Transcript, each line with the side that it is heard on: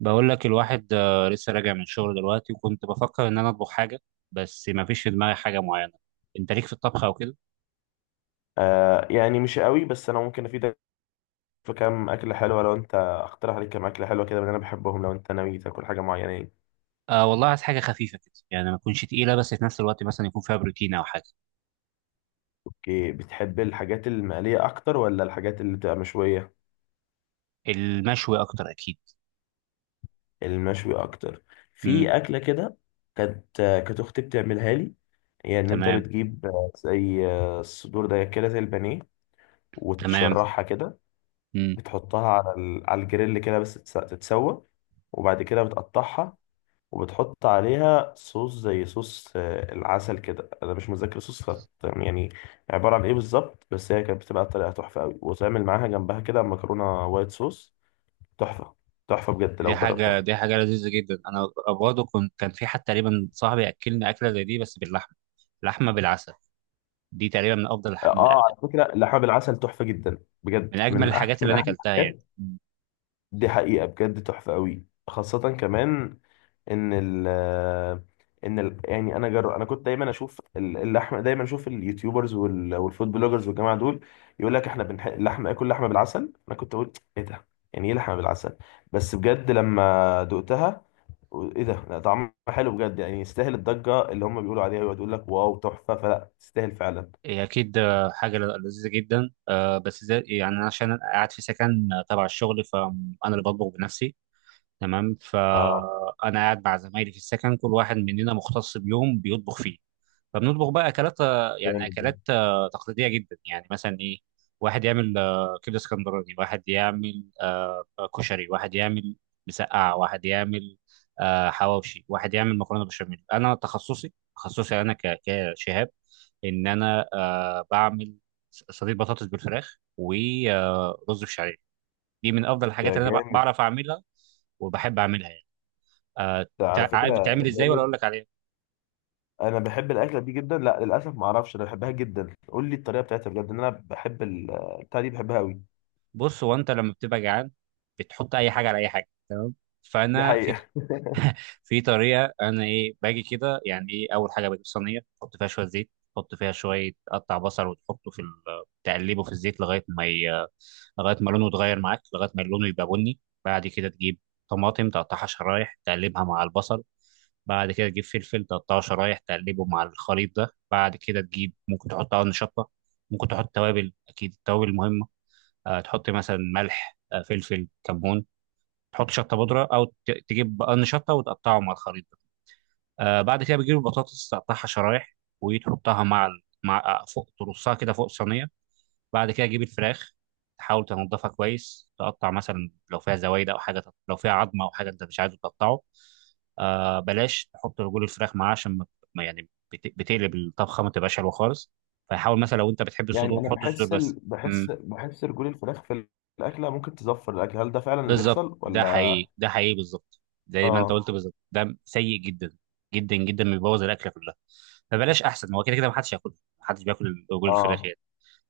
right: بقول لك الواحد لسه راجع من الشغل دلوقتي، وكنت بفكر ان انا اطبخ حاجه. بس ما فيش في دماغي حاجه معينه. انت ليك في الطبخ او كده؟
left: آه، يعني مش قوي بس انا ممكن افيدك في كام اكله حلوه. لو انت اقترح عليك كام اكله حلوه كده من اللي انا بحبهم لو انت ناوي تاكل حاجه معينه يعني.
right: آه والله عايز حاجه خفيفه كده، يعني ما تكونش تقيله، بس في نفس الوقت مثلا يكون فيها بروتين او حاجه.
left: اوكي، بتحب الحاجات المقليه اكتر ولا الحاجات اللي بتبقى مشويه؟
right: المشوي اكتر اكيد.
left: المشوي اكتر.
right: امم.
left: في اكله كده كانت، كانت اختي بتعملها لي. يعني ان انت
right: تمام،
left: بتجيب زي الصدور ده كده زي البانيه
right: تمام.
left: وتشرحها كده.
right: امم.
left: بتحطها على على الجريل كده بس تتسوى، وبعد كده بتقطعها. وبتحط عليها صوص زي صوص العسل كده. انا مش متذكر صوص خط يعني عباره عن ايه بالظبط، بس هي كانت بتبقى طريقه تحفه قوي، وتعمل معاها جنبها كده مكرونه وايت صوص. تحفه. تحفه بجد
right: دي
left: لو
right: حاجه
left: جربتها.
right: دي حاجه لذيذه جدا. انا برضه كان في حد تقريبا صاحبي اكلني اكله زي دي بس باللحمه، لحمه بالعسل. دي تقريبا من افضل
left: اه،
right: الح- من
left: على
right: أ-
left: فكره لحم بالعسل تحفه جدا. بجد
right: من اجمل الحاجات اللي
left: من
right: انا
left: احلى
right: اكلتها يعني.
left: الحاجات. دي حقيقة بجد، تحفة قوي، خاصة كمان ان ال ان ال يعني انا جر... انا كنت دايما اشوف اللحمه، دايما اشوف اليوتيوبرز والفود بلوجرز والجماعه دول يقول لك احنا لحمه، اكل لحمه بالعسل. انا كنت اقول ايه ده، يعني ايه لحمه بالعسل؟ بس بجد لما دقتها ايه ده، لا طعمها حلو بجد. يعني يستاهل الضجه اللي هم بيقولوا عليها ويقعدوا يقول لك واو تحفه، فلا تستاهل فعلا.
right: هي أكيد حاجة لذيذة جدا، بس زي يعني، أنا عشان أنا قاعد في سكن تبع الشغل، فأنا اللي بطبخ بنفسي. تمام،
left: اه
right: فانا قاعد مع زمايلي في السكن، كل واحد مننا مختص بيوم بيطبخ فيه. فبنطبخ بقى اكلات آه، يعني اكلات
left: جامد
right: آه، تقليديه جدا، يعني مثلا ايه. واحد يعمل كبده اسكندراني، واحد يعمل كشري، واحد يعمل مسقعه، واحد يعمل حواوشي، واحد يعمل مكرونه بشاميل. انا تخصصي، انا كشهاب، ان انا بعمل صينيه بطاطس بالفراخ ورز بشعريه. دي من افضل الحاجات
left: ده.
right: اللي انا
left: جامد
right: بعرف اعملها وبحب اعملها يعني. آه،
left: ده، على
right: عارف
left: فكره،
right: بتعمل ازاي ولا
left: جامد.
right: اقول لك عليها؟
left: انا بحب الاكله دي جدا. لا للاسف ما اعرفش، انا بحبها جدا، قول لي الطريقه بتاعتها بجد. ان انا بحب البتاعه دي، بحبها قوي.
right: بص، هو انت لما بتبقى جعان بتحط اي حاجه على اي حاجه، تمام؟
left: دي
right: فانا في
left: حقيقه
right: في طريقه، انا ايه باجي كده يعني. ايه، اول حاجه بجيب صينيه، احط فيها شويه زيت، احط فيها شويه قطع بصل، وتحطه تقلبه في الزيت لغايه ما لونه يتغير معاك، لغايه ما لونه يبقى بني. بعد كده تجيب طماطم، تقطعها شرايح، تقلبها مع البصل. بعد كده تجيب فلفل، تقطعه شرايح، تقلبه مع الخليط ده. بعد كده تجيب، ممكن تحط قرن شطة، ممكن تحط توابل، أكيد التوابل مهمة. تحط مثلا ملح، فلفل، كمون. تحط شطه بودره، او تجيب بقرن شطه وتقطعه مع الخليط ده. بعد كده بتجيب البطاطس، تقطعها شرايح، وتحطها مع ال- مع آه، فوق، ترصها كده فوق الصينيه. بعد كده تجيب الفراخ، تحاول تنضفها كويس، تقطع مثلا لو فيها زوايد او حاجه، لو فيها عظمه او حاجه انت مش عايزه تقطعه. بلاش تحط رجول الفراخ معاه، عشان ما يعني بتقلب الطبخه ما تبقاش حلوه خالص. فحاول مثلا لو انت بتحب
left: يعني
right: الصدور،
left: انا
right: حط الصدور
left: بحس ال...
right: بس.
left: بحس بحس رجول الفراخ في الاكله ممكن تزفر الاكل، هل ده فعلا اللي
right: بالظبط،
left: بيحصل
right: ده
left: ولا؟
right: حقيقي، ده حقيقي، بالظبط، زي ما انت
left: اه،
right: قلت بالظبط، ده سيء جدا جدا جدا، بيبوظ الاكله كلها. فبلاش، احسن هو كده كده ما حدش ياكلها، ما حدش بياكل رجول الفراخ
left: اه،
right: يعني.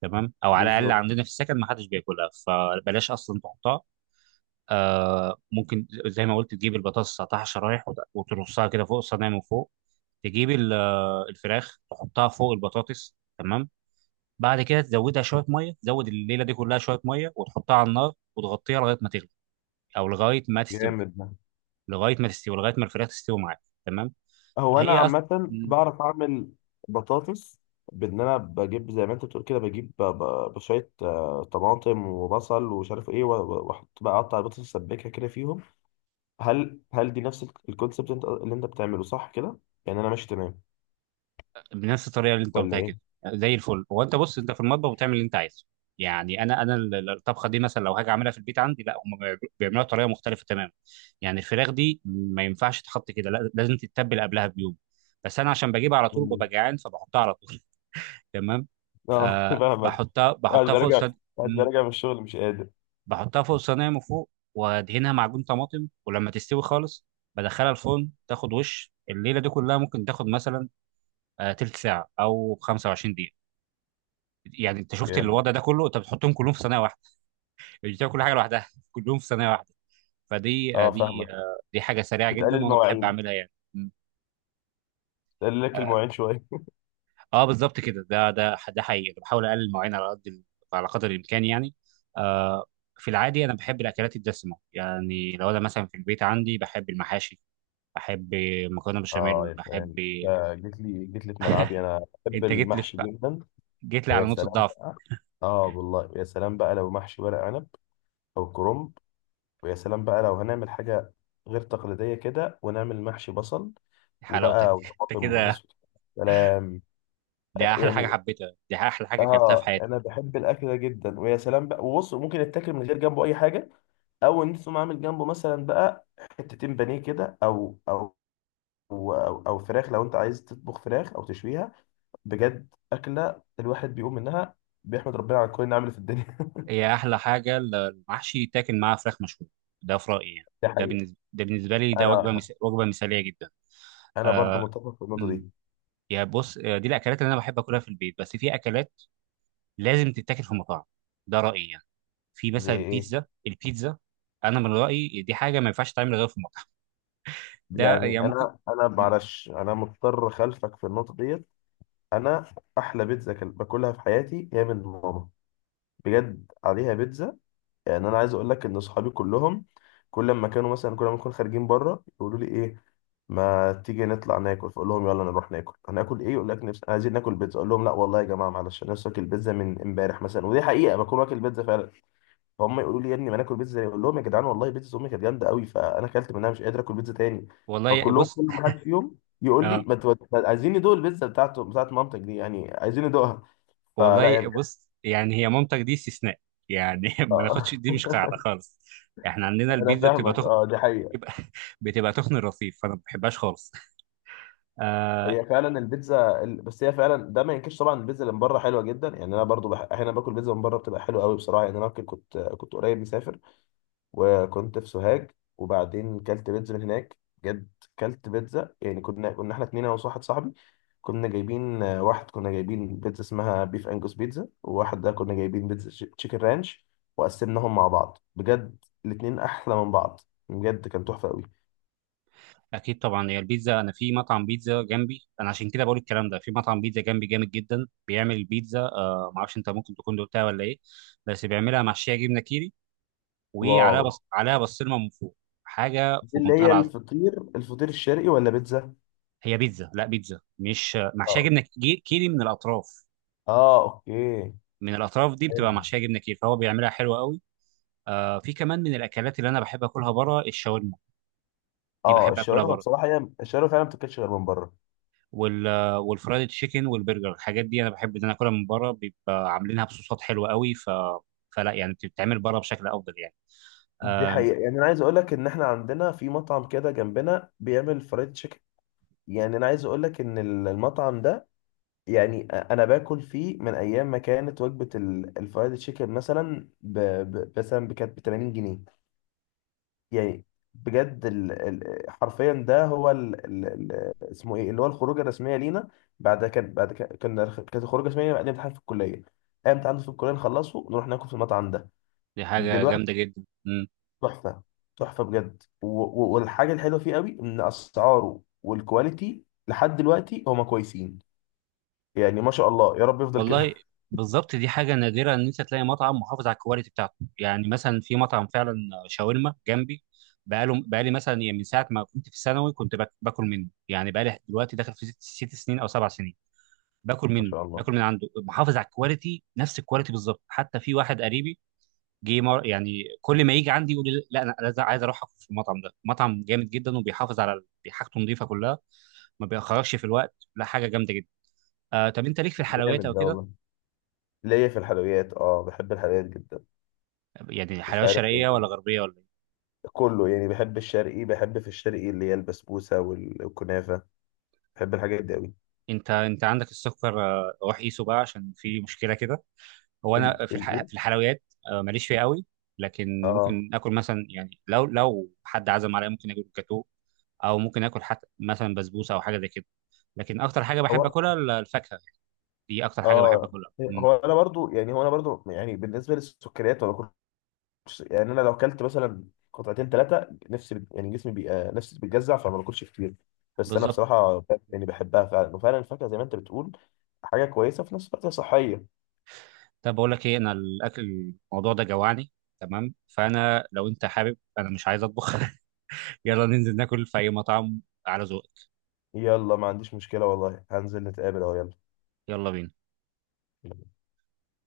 right: تمام، او على الاقل
left: بالظبط.
right: عندنا في السكن ما حدش بياكلها، فبلاش اصلا تحطها. ممكن زي ما قلت تجيب البطاطس، تقطعها شرايح، وترصها كده فوق الصينيه من فوق. تجيب الفراخ، تحطها فوق البطاطس، تمام. بعد كده تزودها شويه ميه، تزود الليله دي كلها شويه ميه، وتحطها على النار وتغطيها لغايه ما تغلي او لغايه ما تستوي،
left: جامد ده.
right: لغايه ما الفراخ تستوي معاك، تمام.
left: هو انا
right: هي اصلا
left: عامه بعرف اعمل بطاطس، بان انا بجيب زي ما انت بتقول كده، بجيب بشويه طماطم وبصل ومش عارف ايه، واحط بقى اقطع البطاطس اسبكها كده فيهم. هل دي نفس الكونسبت اللي انت بتعمله صح كده؟ يعني انا ماشي تمام
right: بنفس الطريقه اللي انت
left: ولا
right: قلتها
left: ايه؟
right: كده، زي الفل. هو انت بص انت في المطبخ بتعمل اللي انت عايزه. يعني انا الطبخه دي مثلا لو هاجي اعملها في البيت عندي، لا، هم بيعملوها بيعملوها بطريقه مختلفه تماما. يعني الفراخ دي ما ينفعش تتحط كده، لا، لازم تتبل قبلها بيوم، بس انا عشان بجيبها على طول
left: مم.
right: ببقى جعان فبحطها على طول. تمام.
left: اه فاهمك.
right: بحطها
left: بعد
right: بحطها
left: ما
right: فوق
left: راجع
right: السد،
left: بعد ما راجع من الشغل مش قادر.
right: بحطها فوق الصينيه من فوق، وادهنها معجون طماطم، ولما تستوي خالص بدخلها الفرن، تاخد وش الليله دي كلها، ممكن تاخد مثلا تلت ساعه او 25 دقيقه. يعني انت شفت
left: جامد.
right: الوضع ده كله، انت بتحطهم كلهم في صينيه واحده، مش بتاكل كل حاجه لوحدها كلهم في صينيه واحده. فدي آه،
left: اه
right: دي
left: فاهمك.
right: آه، دي حاجه سريعه جدا،
left: بتقلل
right: وانا بحب
left: مواعين،
right: اعملها يعني.
left: بتقلل لك
right: اه،
left: المواعين شويه.
right: بالظبط كده، ده حقيقي. أنا بحاول اقلل المواعين على قدر الامكان يعني. آه في العادي انا بحب الاكلات الدسمه، يعني لو انا مثلا في البيت عندي بحب المحاشي، احب مكرونه
left: اه
right: بشاميل،
left: يا
right: احب.
left: سلام، جيت لي جيت لي في ملعبي، انا بحب
right: انت جيت لي
left: المحشي
right: في...
left: جدا.
right: جيت لي
left: ويا
right: على نقطه
left: سلام
right: ضعف،
left: بقى. اه والله، يا سلام بقى لو محشي ورق عنب او كرنب. ويا سلام بقى لو هنعمل حاجه غير تقليديه كده، ونعمل محشي بصل
right: حلاوتك
left: وبقى
right: انت
left: وطماطم
right: كده.
left: وبطاطس، سلام. يعني
right: دي احلى حاجه اكلتها في
left: اه،
right: حياتي.
left: انا بحب الاكل ده جدا، ويا سلام بقى. وبص، ممكن يتاكل من غير جنبه اي حاجه، او ان انت تقوم عامل جنبه مثلا بقى حتتين بانيه كده، او فراخ لو انت عايز تطبخ فراخ او تشويها. بجد اكله الواحد بيقوم منها بيحمد ربنا على كل نعمه في الدنيا
right: هي احلى حاجه، المحشي يتاكل معاه فراخ مشويه، ده في رايي يعني.
left: دي حقيقه.
right: ده بالنسبه لي، ده
left: انا
right: وجبه مثاليه جدا.
left: انا برضه
right: آه...
left: متفق في النقطه
right: أمم.
left: دي.
right: يا بص، دي الاكلات اللي انا بحب اكلها في البيت، بس في اكلات لازم تتاكل في مطاعم، ده رايي يعني. في مثلا
left: زي ايه؟
right: البيتزا، انا من رايي دي حاجه ما ينفعش تعمل غير في مطعم، ده
left: يعني
right: يعني ممكن.
left: انا
right: أمم.
left: معلش، انا مضطر خلفك في النقطه ديت. انا احلى بيتزا باكلها في حياتي هي من ماما، بجد عليها بيتزا. يعني انا عايز اقول لك ان اصحابي كلهم كل ما كانوا مثلا، كل ما نكون خارجين بره يقولوا لي ايه، ما تيجي نطلع ناكل، فاقول لهم يلا نروح ناكل. هناكل ايه؟ يقول لك نفسي، عايزين ناكل بيتزا. اقول لهم لا والله يا جماعه معلش، انا نفسي اكل بيتزا من امبارح مثلا، ودي حقيقه بكون واكل بيتزا فعلا. فهم يقولوا لي يا ابني ما ناكل بيتزا، اقول لهم يا جدعان والله بيتزا امي كانت جامده قوي، فانا اكلت منها مش قادر اكل بيتزا تاني.
right: والله
left: فكلهم
right: بص.
left: كل ما حد فيهم يقول لي ما تود... ما- عايزين ندوق البيتزا بتاعته، بتاعت مامتك دي يعني، عايزين ندوقها. فلا يا
right: والله،
left: بجد
right: بص، يعني هي مامتك دي استثناء يعني، ما ناخدش، دي
left: آه.
right: مش قاعده خالص. احنا عندنا
left: انا
right: البيتزا
left: فاهمك، اه، دي حقيقه.
right: بتبقى بتبقى تخن الرصيف، فانا ما بحبهاش خالص. آه
left: هي فعلا البيتزا بس هي فعلا ده ما ينكرش طبعا، البيتزا اللي من بره حلوه جدا. يعني انا برضو احيانا باكل بيتزا من بره بتبقى حلوه قوي بصراحه. يعني انا كنت قريب مسافر، وكنت في سوهاج، وبعدين كلت بيتزا من هناك، بجد. كلت بيتزا يعني، كنا احنا اتنين انا وواحد صاحبي، كنا جايبين واحد كنا جايبين بيتزا اسمها بيف انجوس بيتزا، وواحد ده كنا جايبين بيتزا تشيكن رانش، وقسمناهم مع بعض. بجد الاتنين احلى من بعض، بجد كان تحفه قوي.
right: اكيد طبعا، هي البيتزا، انا في مطعم بيتزا جنبي، انا عشان كده بقول الكلام ده، في مطعم بيتزا جنبي جامد جدا بيعمل بيتزا، ما اعرفش انت ممكن تكون دوقتها ولا ايه، بس بيعملها محشيه جبنه كيري،
left: واو.
right: عليها بسطرمه من فوق، حاجه
left: دي
right: في
left: اللي
right: منتهى
left: هي
right: العظمه.
left: الفطير الشرقي ولا بيتزا؟
right: هي بيتزا، لا، بيتزا مش محشيه جبنه كيري من الاطراف،
left: اه اوكي.
right: من الاطراف دي
left: حلو.
right: بتبقى محشيه جبنه كتير، فهو بيعملها حلوه قوي. في كمان من الاكلات اللي انا بحب اكلها بره، الشاورما، دي
left: اه
right: بحب اكلها
left: الشاورما
right: بره،
left: بصراحه، هي الشاورما فعلا ما بتاكلش غير من بره.
right: وال والفرايد تشيكن والبرجر، الحاجات دي انا بحب ان انا اكلها من بره، بيبقى عاملينها بصوصات حلوه قوي، فلا يعني بتتعمل بره بشكل افضل يعني.
left: دي
right: آه
left: حقيقه. يعني انا عايز اقول لك ان احنا عندنا في مطعم كده جنبنا بيعمل فرايد تشيكن. يعني انا عايز اقول لك ان المطعم ده، يعني انا باكل فيه من ايام ما كانت وجبه الفرايد تشيكن مثلا مثلا كانت ب 80 جنيه. يعني بجد حرفيا ده هو اسمه ايه، اللي هو الخروجه الرسميه لينا. كانت الخروجه الرسميه بعد امتحان في الكليه، اي امتحان في الكليه نخلصه نروح ناكل في المطعم ده
right: دي حاجه جامده
left: دلوقتي.
right: جدا
left: تحفه. تحفه بجد، والحاجه الحلوه فيه قوي ان اسعاره والكواليتي لحد دلوقتي هما كويسين، يعني ما شاء الله يا رب يفضل
right: والله.
left: كده
right: بالظبط، دي حاجة نادرة إن أنت تلاقي مطعم محافظ على الكواليتي بتاعته، يعني مثلا في مطعم فعلا شاورما جنبي، بقالي مثلا، يعني من ساعة ما كنت في الثانوي كنت باكل منه، يعني بقالي دلوقتي داخل في 6 سنين أو 7 سنين، باكل
left: ما
right: منه،
left: شاء الله.
right: باكل من عنده، محافظ على الكواليتي، نفس الكواليتي بالظبط، حتى في واحد قريبي يعني كل ما يجي عندي يقول لي لا، أنا عايز أروح أكل في المطعم ده، مطعم جامد جدا وبيحافظ على حاجته نظيفة كلها، ما بيأخركش في الوقت، لا، حاجة جامدة جدا. طب أنت ليك في الحلويات
left: جامد
right: أو
left: ده
right: كده؟
left: والله. ليا في الحلويات اه، بحب الحلويات جدا.
right: يعني
left: مش
right: حلاوة
left: عارف،
right: شرقية ولا غربية ولا إيه؟
left: كله يعني، بحب الشرقي، بحب في الشرقي اللي هي البسبوسة والكنافة، بحب الحاجات دي قوي.
right: أنت عندك السكر، روح قيسه بقى عشان في مشكلة كده. هو أنا
left: الايه؟
right: في الحلويات ماليش فيها قوي، لكن
left: اه.
right: ممكن آكل مثلا، يعني لو حد عزم عليا ممكن آكل جاتوه، أو ممكن آكل حتى مثلا بسبوسة أو حاجة زي كده. لكن أكتر حاجة بحب
left: هو
right: آكلها الفاكهة، دي أكتر حاجة بحب
left: اه
right: آكلها. مم.
left: هو انا برضو يعني بالنسبة للسكريات، ولا كنتش يعني، انا لو اكلت مثلا قطعتين ثلاثة نفسي يعني جسمي بيبقى نفسي بتجزع، فما باكلش كتير. بس انا
right: بالظبط.
left: بصراحة يعني بحبها فعلا، وفعلا الفاكهة زي ما انت بتقول حاجة كويسة في نفس الوقت، هي صحية.
right: طب بقول لك ايه، انا الاكل الموضوع ده جوعني، تمام، فانا لو انت حابب، انا مش عايز اطبخ، يلا ننزل ناكل في اي مطعم، على ذوقك.
left: يلا ما عنديش مشكلة والله، هنزل نتقابل اهو،
right: يلا بينا.
left: يلا.